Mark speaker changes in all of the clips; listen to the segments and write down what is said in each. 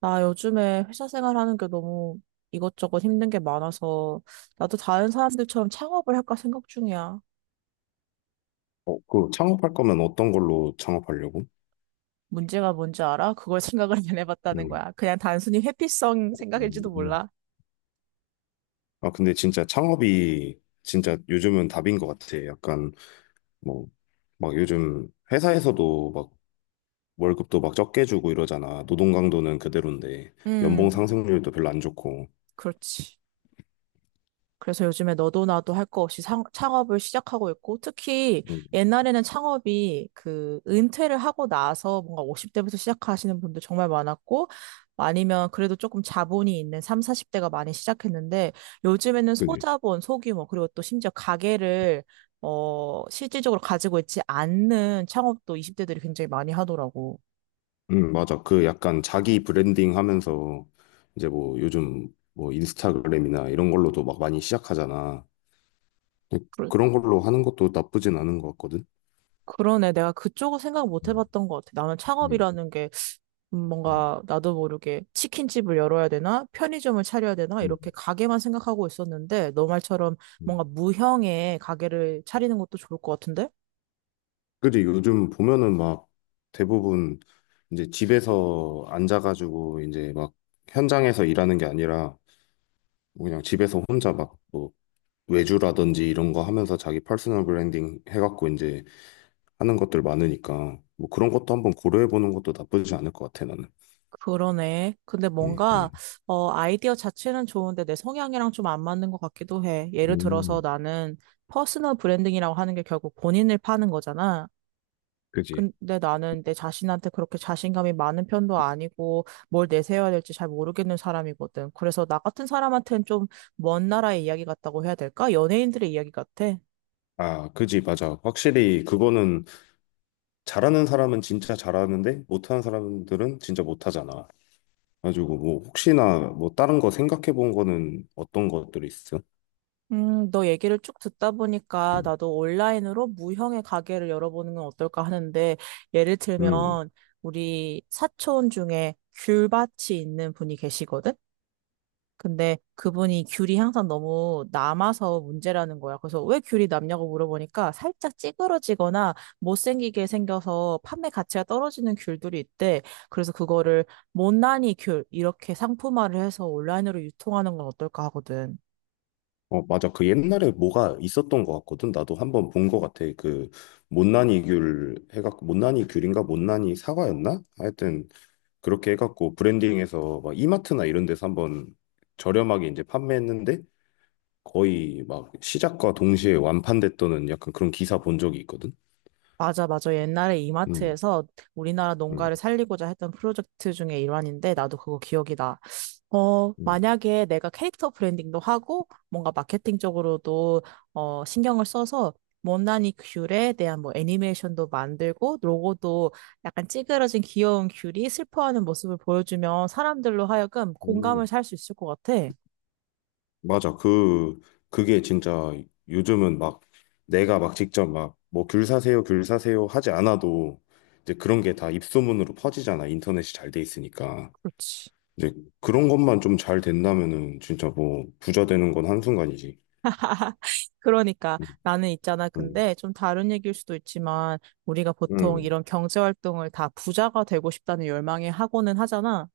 Speaker 1: 나 요즘에 회사 생활하는 게 너무 이것저것 힘든 게 많아서 나도 다른 사람들처럼 창업을 할까 생각 중이야.
Speaker 2: 어, 그 창업할 거면 어떤 걸로 창업하려고?
Speaker 1: 문제가 뭔지 알아? 그걸 생각을 안 해봤다는
Speaker 2: 음.
Speaker 1: 거야. 그냥 단순히 회피성 생각일지도
Speaker 2: 음.
Speaker 1: 몰라.
Speaker 2: 아, 근데 진짜 창업이 진짜 요즘은 답인 것 같아. 약간 뭐, 막 요즘 회사에서도 막 월급도 막 적게 주고 이러잖아. 노동 강도는 그대로인데 연봉
Speaker 1: 음,
Speaker 2: 상승률도 별로 안 좋고.
Speaker 1: 그렇지. 그래서 요즘에 너도 나도 할 거 없이 창업을 시작하고 있고, 특히
Speaker 2: 음,
Speaker 1: 옛날에는 창업이 그 은퇴를 하고 나서 뭔가 50대부터 시작하시는 분도 정말 많았고, 아니면 그래도 조금 자본이 있는 3, 40대가 많이 시작했는데, 요즘에는
Speaker 2: 그지?
Speaker 1: 소자본, 소규모, 그리고 또 심지어 가게를, 어, 실질적으로 가지고 있지 않는 창업도 20대들이 굉장히 많이 하더라고.
Speaker 2: 맞아. 그 약간 자기 브랜딩 하면서 이제 뭐 요즘 뭐 인스타그램이나 이런 걸로도 막 많이 시작하잖아. 근데
Speaker 1: 그러,
Speaker 2: 그런 걸로 하는 것도 나쁘진 않은 것 같거든.
Speaker 1: 그러네. 내가 그쪽을 생각 못
Speaker 2: 음,
Speaker 1: 해봤던 것 같아. 나는
Speaker 2: 음,
Speaker 1: 창업이라는 게
Speaker 2: 음,
Speaker 1: 뭔가 나도 모르게 치킨집을 열어야 되나? 편의점을 차려야 되나?
Speaker 2: 음.
Speaker 1: 이렇게 가게만 생각하고 있었는데, 너 말처럼
Speaker 2: 음.
Speaker 1: 뭔가 무형의 가게를 차리는 것도 좋을 것 같은데?
Speaker 2: 그지 요즘 보면은 막 대부분 이제 집에서 앉아가지고 이제 막 현장에서 일하는 게 아니라 뭐 그냥 집에서 혼자 막 뭐 외주라든지 이런 거 하면서 자기 퍼스널 브랜딩 해갖고 이제 하는 것들 많으니까 뭐 그런 것도 한번 고려해보는 것도 나쁘지 않을 것 같아 나는.
Speaker 1: 그러네. 근데
Speaker 2: 음,
Speaker 1: 뭔가,
Speaker 2: 음,
Speaker 1: 아이디어 자체는 좋은데 내 성향이랑 좀 안 맞는 것 같기도 해. 예를 들어서
Speaker 2: 음,
Speaker 1: 나는 퍼스널 브랜딩이라고 하는 게 결국 본인을 파는 거잖아.
Speaker 2: 그지.
Speaker 1: 근데 나는 내 자신한테 그렇게 자신감이 많은 편도 아니고 뭘 내세워야 될지 잘 모르겠는 사람이거든. 그래서 나 같은 사람한테는 좀 먼 나라의 이야기 같다고 해야 될까? 연예인들의 이야기 같아.
Speaker 2: 아, 그지, 맞아. 확실히 그거는 잘하는 사람은 진짜 잘하는데 못하는 사람들은 진짜 못하잖아. 가지고 뭐 혹시나 뭐 다른 거 생각해 본 거는 어떤 것들이 있어?
Speaker 1: 너 얘기를 쭉 듣다 보니까
Speaker 2: 음.
Speaker 1: 나도 온라인으로 무형의 가게를 열어보는 건 어떨까 하는데 예를
Speaker 2: 음.
Speaker 1: 들면 우리 사촌 중에 귤밭이 있는 분이 계시거든. 근데 그분이 귤이 항상 너무 남아서 문제라는 거야. 그래서 왜 귤이 남냐고 물어보니까 살짝 찌그러지거나 못생기게 생겨서 판매 가치가 떨어지는 귤들이 있대. 그래서 그거를 못난이 귤 이렇게 상품화를 해서 온라인으로 유통하는 건 어떨까 하거든.
Speaker 2: 어, 맞아. 그 옛날에 뭐가 있었던 것 같거든. 나도 한번 본 것 같아. 그 못난이 귤 해갖고 못난이 귤인가 못난이 사과였나? 하여튼 그렇게 해갖고 브랜딩해서 막 이마트나 이런 데서 한번 저렴하게 이제 판매했는데 거의 막 시작과 동시에 완판됐다는 약간 그런 기사 본 적이 있거든.
Speaker 1: 맞아, 맞아. 옛날에
Speaker 2: 음.
Speaker 1: 이마트에서 우리나라
Speaker 2: 음.
Speaker 1: 농가를 살리고자 했던 프로젝트 중에 일환인데 나도 그거 기억이 나.
Speaker 2: 음.
Speaker 1: 만약에 내가 캐릭터 브랜딩도 하고 뭔가 마케팅적으로도 신경을 써서 못난이 귤에 대한 뭐 애니메이션도 만들고 로고도 약간 찌그러진 귀여운 귤이 슬퍼하는 모습을 보여주면 사람들로 하여금 공감을
Speaker 2: 음.
Speaker 1: 살 수 있을 것 같아.
Speaker 2: 맞아. 그게 진짜 요즘은 막 내가 막 직접 막 뭐 귤 사세요, 귤 사세요 하지 않아도 이제 그런 게 다 입소문으로 퍼지잖아. 인터넷이 잘 돼 있으니까.
Speaker 1: 그렇지.
Speaker 2: 이제 그런 것만 좀 잘 된다면은 진짜 뭐 부자 되는 건 한순간이지.
Speaker 1: 그러니까
Speaker 2: 응,
Speaker 1: 나는 있잖아.
Speaker 2: 응,
Speaker 1: 근데 좀 다른 얘기일 수도 있지만 우리가 보통
Speaker 2: 응,
Speaker 1: 이런 경제 활동을 다 부자가 되고 싶다는 열망에 하고는 하잖아.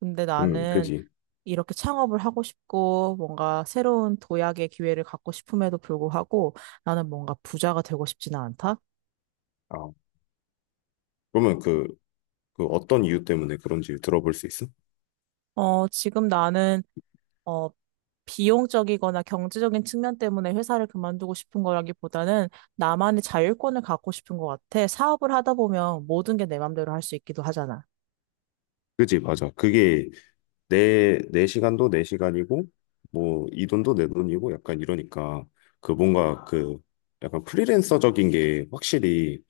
Speaker 1: 근데
Speaker 2: 응,
Speaker 1: 나는
Speaker 2: 그지.
Speaker 1: 이렇게 창업을 하고 싶고 뭔가 새로운 도약의 기회를 갖고 싶음에도 불구하고 나는 뭔가 부자가 되고 싶지는 않다.
Speaker 2: 아, 그러면 그 어떤 이유 때문에 그런지 들어볼 수 있어?
Speaker 1: 지금 나는 어, 비용적이거나 경제적인 측면 때문에 회사를 그만두고 싶은 거라기보다는 나만의 자율권을 갖고 싶은 것 같아. 사업을 하다 보면 모든 게 내 맘대로 할 수 있기도 하잖아.
Speaker 2: 그지, 맞아. 그게 내 시간도 내 시간이고, 뭐, 이 돈도 내 돈이고, 약간 이러니까, 그 뭔가 그, 약간 프리랜서적인 게 확실히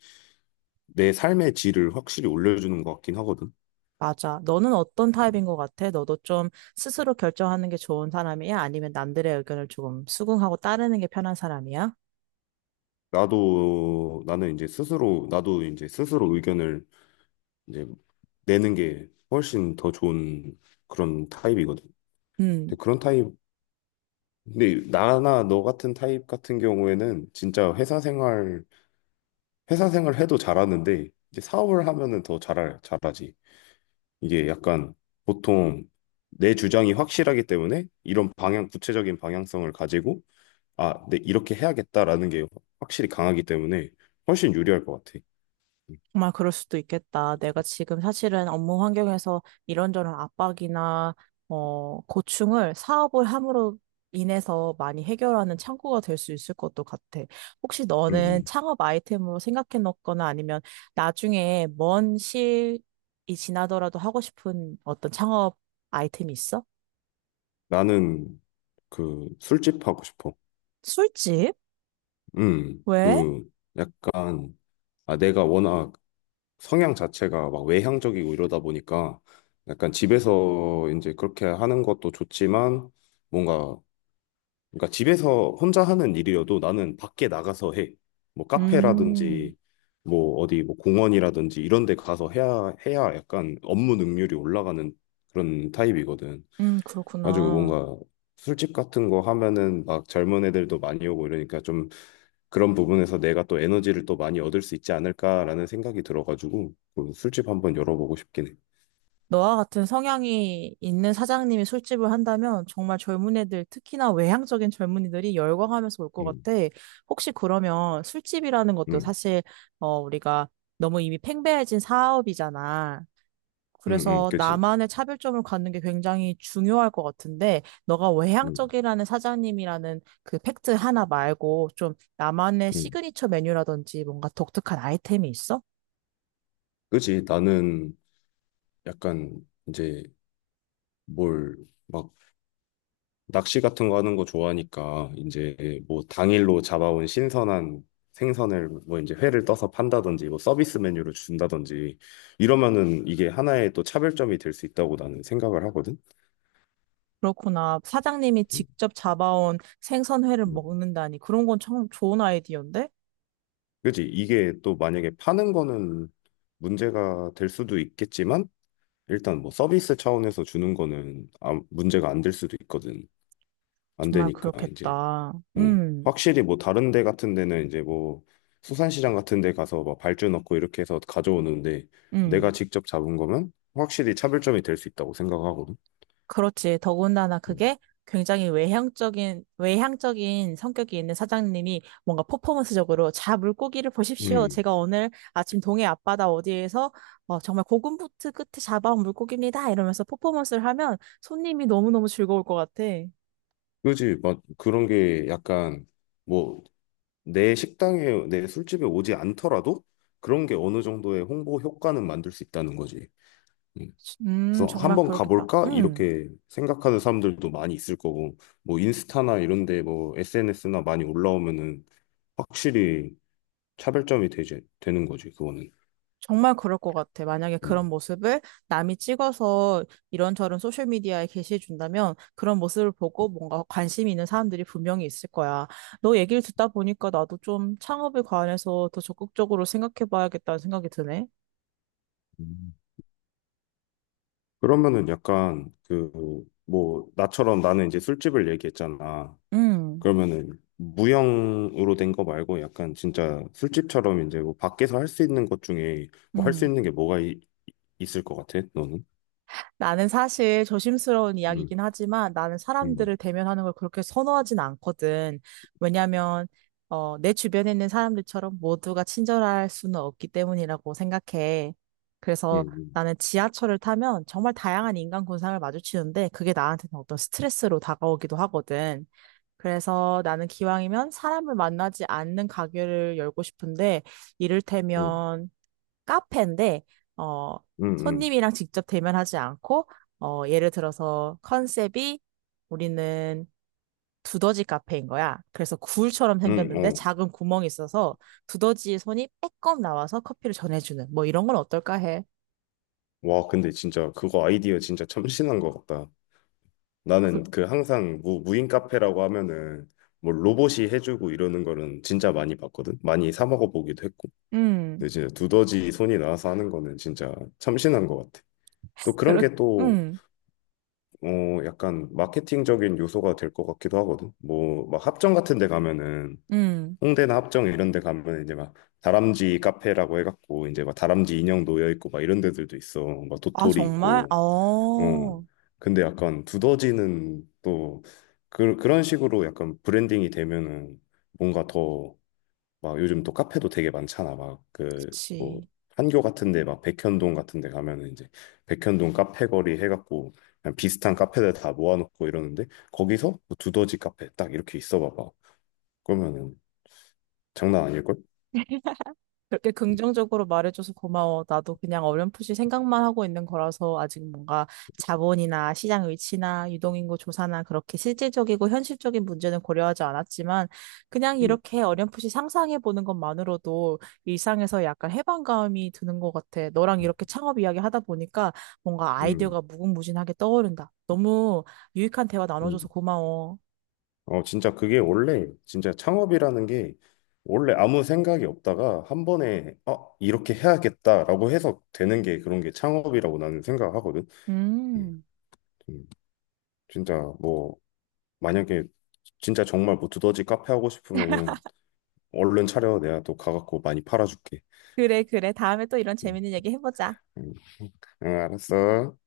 Speaker 2: 내 삶의 질을 확실히 올려주는 것 같긴 하거든.
Speaker 1: 맞아. 너는 어떤 타입인 것 같아? 너도 좀 스스로 결정하는 게 좋은 사람이야? 아니면 남들의 의견을 조금 수긍하고 따르는 게 편한 사람이야?
Speaker 2: 나도 이제 스스로 의견을 이제 내는 게 훨씬 더 좋은 그런 타입이거든. 근데
Speaker 1: 음.
Speaker 2: 그런 타입, 근데 나나 너 같은 타입 같은 경우에는 진짜 회사 생활 해도 잘하는데, 이제 사업을 하면은 더 잘하지. 이게 약간 보통 내 주장이 확실하기 때문에 이런 방향, 구체적인 방향성을 가지고 아, 네, 이렇게 해야겠다라는 게 확실히 강하기 때문에 훨씬 유리할 것 같아.
Speaker 1: 정말 그럴 수도 있겠다. 내가 지금 사실은 업무 환경에서 이런저런 압박이나 고충을 사업을 함으로 인해서 많이 해결하는 창구가 될 수 있을 것도 같아. 혹시
Speaker 2: 음,
Speaker 1: 너는
Speaker 2: 음.
Speaker 1: 창업 아이템으로 생각해 놓거나 아니면 나중에 먼 시일이 지나더라도 하고 싶은 어떤 창업 아이템이 있어?
Speaker 2: 나는 그 술집 하고 싶어.
Speaker 1: 술집? 왜?
Speaker 2: 그 약간 아, 내가 워낙 성향 자체가 막 외향적이고 이러다 보니까 약간 집에서 이제 그렇게 하는 것도 좋지만 뭔가 그러니까 집에서 혼자 하는 일이어도 나는 밖에 나가서 해. 뭐
Speaker 1: 음,
Speaker 2: 카페라든지 뭐 어디 뭐 공원이라든지 이런 데 가서 해야 해야 약간 업무 능률이 올라가는 그런 타입이거든. 가지고
Speaker 1: 그렇구나.
Speaker 2: 뭔가 술집 같은 거 하면은 막 젊은 애들도 많이 오고 이러니까 좀 그런 부분에서 내가 또 에너지를 또 많이 얻을 수 있지 않을까라는 생각이 들어가지고 그 술집 한번 열어보고 싶긴 해.
Speaker 1: 너와 같은 성향이 있는 사장님이 술집을 한다면 정말 젊은 애들, 특히나 외향적인 젊은이들이 열광하면서 올 것
Speaker 2: 음,
Speaker 1: 같아. 혹시 그러면 술집이라는 것도
Speaker 2: 음,
Speaker 1: 사실, 우리가 너무 이미 팽배해진 사업이잖아. 그래서
Speaker 2: 그지.
Speaker 1: 나만의 차별점을 갖는 게 굉장히 중요할 것 같은데, 너가
Speaker 2: 음,
Speaker 1: 외향적이라는 사장님이라는 그 팩트 하나 말고 좀 나만의
Speaker 2: 음,
Speaker 1: 시그니처 메뉴라든지 뭔가 독특한 아이템이 있어?
Speaker 2: 그지. 나는 약간 이제 뭘 막 낚시 같은 거 하는 거 좋아하니까 이제 뭐 당일로 잡아온 신선한 생선을 뭐 이제 회를 떠서 판다든지 뭐 서비스 메뉴로 준다든지 이러면은 이게 하나의 또 차별점이 될 수 있다고 나는 생각을 하거든.
Speaker 1: 그렇구나. 사장님이
Speaker 2: 음,
Speaker 1: 직접 잡아온 생선회를
Speaker 2: 음.
Speaker 1: 먹는다니. 그런 건 참 좋은 아이디어인데?
Speaker 2: 그지? 이게 또 만약에 파는 거는 문제가 될 수도 있겠지만 일단 뭐 서비스 차원에서 주는 거는 아, 문제가 안 될 수도 있거든. 안
Speaker 1: 정말
Speaker 2: 되니까 이제
Speaker 1: 그렇겠다.
Speaker 2: 확실히 뭐 다른 데 같은 데는 이제 뭐 수산시장 같은 데 가서 막 발주 넣고 이렇게 해서 가져오는데 내가
Speaker 1: 음.
Speaker 2: 직접 잡은 거면 확실히 차별점이 될 수 있다고 생각하거든.
Speaker 1: 그렇지. 더군다나
Speaker 2: 음.
Speaker 1: 그게 굉장히 외향적인, 외향적인 성격이 있는 사장님이 뭔가 퍼포먼스적으로 자, 물고기를 보십시오.
Speaker 2: 음.
Speaker 1: 제가 오늘 아침 동해 앞바다 어디에서 정말 고군분투 끝에 잡아온 물고기입니다. 이러면서 퍼포먼스를 하면 손님이 너무너무 즐거울 것 같아.
Speaker 2: 그지? 막 그런 게 약간 뭐 내 식당에 내 술집에 오지 않더라도 그런 게 어느 정도의 홍보 효과는 만들 수 있다는 거지. 음. 그래서
Speaker 1: 정말
Speaker 2: 한번
Speaker 1: 그렇겠다.
Speaker 2: 가볼까?
Speaker 1: 음.
Speaker 2: 이렇게 생각하는 사람들도 많이 있을 거고, 뭐 인스타나 이런 데 뭐 SNS나 많이 올라오면은 확실히 차별점이 되지, 되는 거지, 그거는.
Speaker 1: 정말 그럴 것 같아. 만약에 그런
Speaker 2: 음.
Speaker 1: 모습을 남이 찍어서 이런저런 소셜미디어에 게시해준다면 그런 모습을 보고 뭔가 관심 있는 사람들이 분명히 있을 거야. 너 얘기를 듣다 보니까 나도 좀 창업에 관해서 더 적극적으로 생각해봐야겠다는 생각이 드네.
Speaker 2: 음. 그러면은 약간 그, 뭐, 나처럼 나는 이제 술집을 얘기했잖아.
Speaker 1: 음,
Speaker 2: 그러면은 무형으로 된 거 말고 약간 진짜 술집처럼 이제 뭐 밖에서 할 수 있는 것 중에 뭐 할 수
Speaker 1: 음.
Speaker 2: 있는 게 뭐가 이- 있을 것 같아, 너는?
Speaker 1: 나는 사실 조심스러운
Speaker 2: 음,
Speaker 1: 이야기긴 하지만 나는
Speaker 2: 음,
Speaker 1: 사람들을 대면하는 걸 그렇게 선호하진 않거든. 왜냐면, 내 주변에 있는 사람들처럼 모두가 친절할 수는 없기 때문이라고 생각해.
Speaker 2: 음,
Speaker 1: 그래서
Speaker 2: 음,
Speaker 1: 나는 지하철을 타면 정말 다양한 인간 군상을 마주치는데 그게 나한테는 어떤 스트레스로 다가오기도 하거든. 그래서 나는 기왕이면 사람을 만나지 않는 가게를 열고 싶은데,
Speaker 2: 음,
Speaker 1: 이를테면 카페인데, 어,
Speaker 2: 음,
Speaker 1: 손님이랑 직접 대면하지 않고, 예를 들어서 컨셉이 우리는 두더지 카페인 거야. 그래서 굴처럼 생겼는데
Speaker 2: 어.
Speaker 1: 작은 구멍이 있어서 두더지의 손이 빼꼼 나와서 커피를 전해주는, 뭐 이런 건 어떨까 해.
Speaker 2: 와, 근데 진짜 그거 아이디어 진짜 참신한 것 같다.
Speaker 1: 그,
Speaker 2: 나는 그 항상 무인 카페라고 하면은 뭐 로봇이 해주고 이러는 거는 진짜 많이 봤거든. 많이 사 먹어 보기도 했고.
Speaker 1: 음,
Speaker 2: 근데 진짜 두더지 손이 나와서 하는 거는 진짜 참신한 것 같아. 또 그런
Speaker 1: 그렇,
Speaker 2: 게 또,
Speaker 1: 음,
Speaker 2: 어, 약간 마케팅적인 요소가 될 것 같기도 하거든. 뭐, 막 합정 같은 데 가면은
Speaker 1: 음.
Speaker 2: 홍대나 합정 이런 데 가면 이제 막 다람쥐 카페라고 해갖고 이제 막 다람쥐 인형 놓여 있고 막 이런 데들도 있어. 막
Speaker 1: 아,
Speaker 2: 도토리
Speaker 1: 정말?
Speaker 2: 있고. 어.
Speaker 1: 어,
Speaker 2: 근데 약간 두더지는 또 그런 식으로 약간 브랜딩이 되면은 뭔가 더 막 요즘 또 카페도 되게 많잖아. 막 그 뭐
Speaker 1: 그치.
Speaker 2: 판교 같은 데 막 백현동 같은 데 가면은 이제 백현동 카페 거리 해갖고 그냥 비슷한 카페들 다 모아놓고 이러는데 거기서 뭐 두더지 카페 딱 이렇게 있어 봐봐. 그러면은 장난 아닐걸?
Speaker 1: 그렇게 긍정적으로 말해줘서 고마워. 나도 그냥 어렴풋이 생각만 하고 있는 거라서 아직 뭔가 자본이나 시장 위치나 유동인구 조사나 그렇게 실질적이고 현실적인 문제는 고려하지 않았지만 그냥
Speaker 2: 음,
Speaker 1: 이렇게 어렴풋이 상상해 보는 것만으로도 일상에서 약간 해방감이 드는 것 같아. 너랑 이렇게 창업 이야기 하다 보니까 뭔가
Speaker 2: 음,
Speaker 1: 아이디어가 무궁무진하게 떠오른다. 너무 유익한 대화
Speaker 2: 음.
Speaker 1: 나눠줘서 고마워.
Speaker 2: 어, 진짜 그게 원래, 진짜 창업이라는 게 원래 아무 생각이 없다가 한 번에, 어, 이렇게 해야겠다라고 해서 되는 게 그런 게 창업이라고 나는 생각하거든. 음,
Speaker 1: 음.
Speaker 2: 음, 진짜 뭐, 만약에 진짜 정말 뭐 두더지 카페 하고 싶으면은 얼른 차려. 내가 또 가갖고 많이 팔아줄게.
Speaker 1: 그래, 그래. 다음에 또 이런
Speaker 2: 음,
Speaker 1: 재밌는 얘기 해보자.
Speaker 2: 응, 응, 알았어.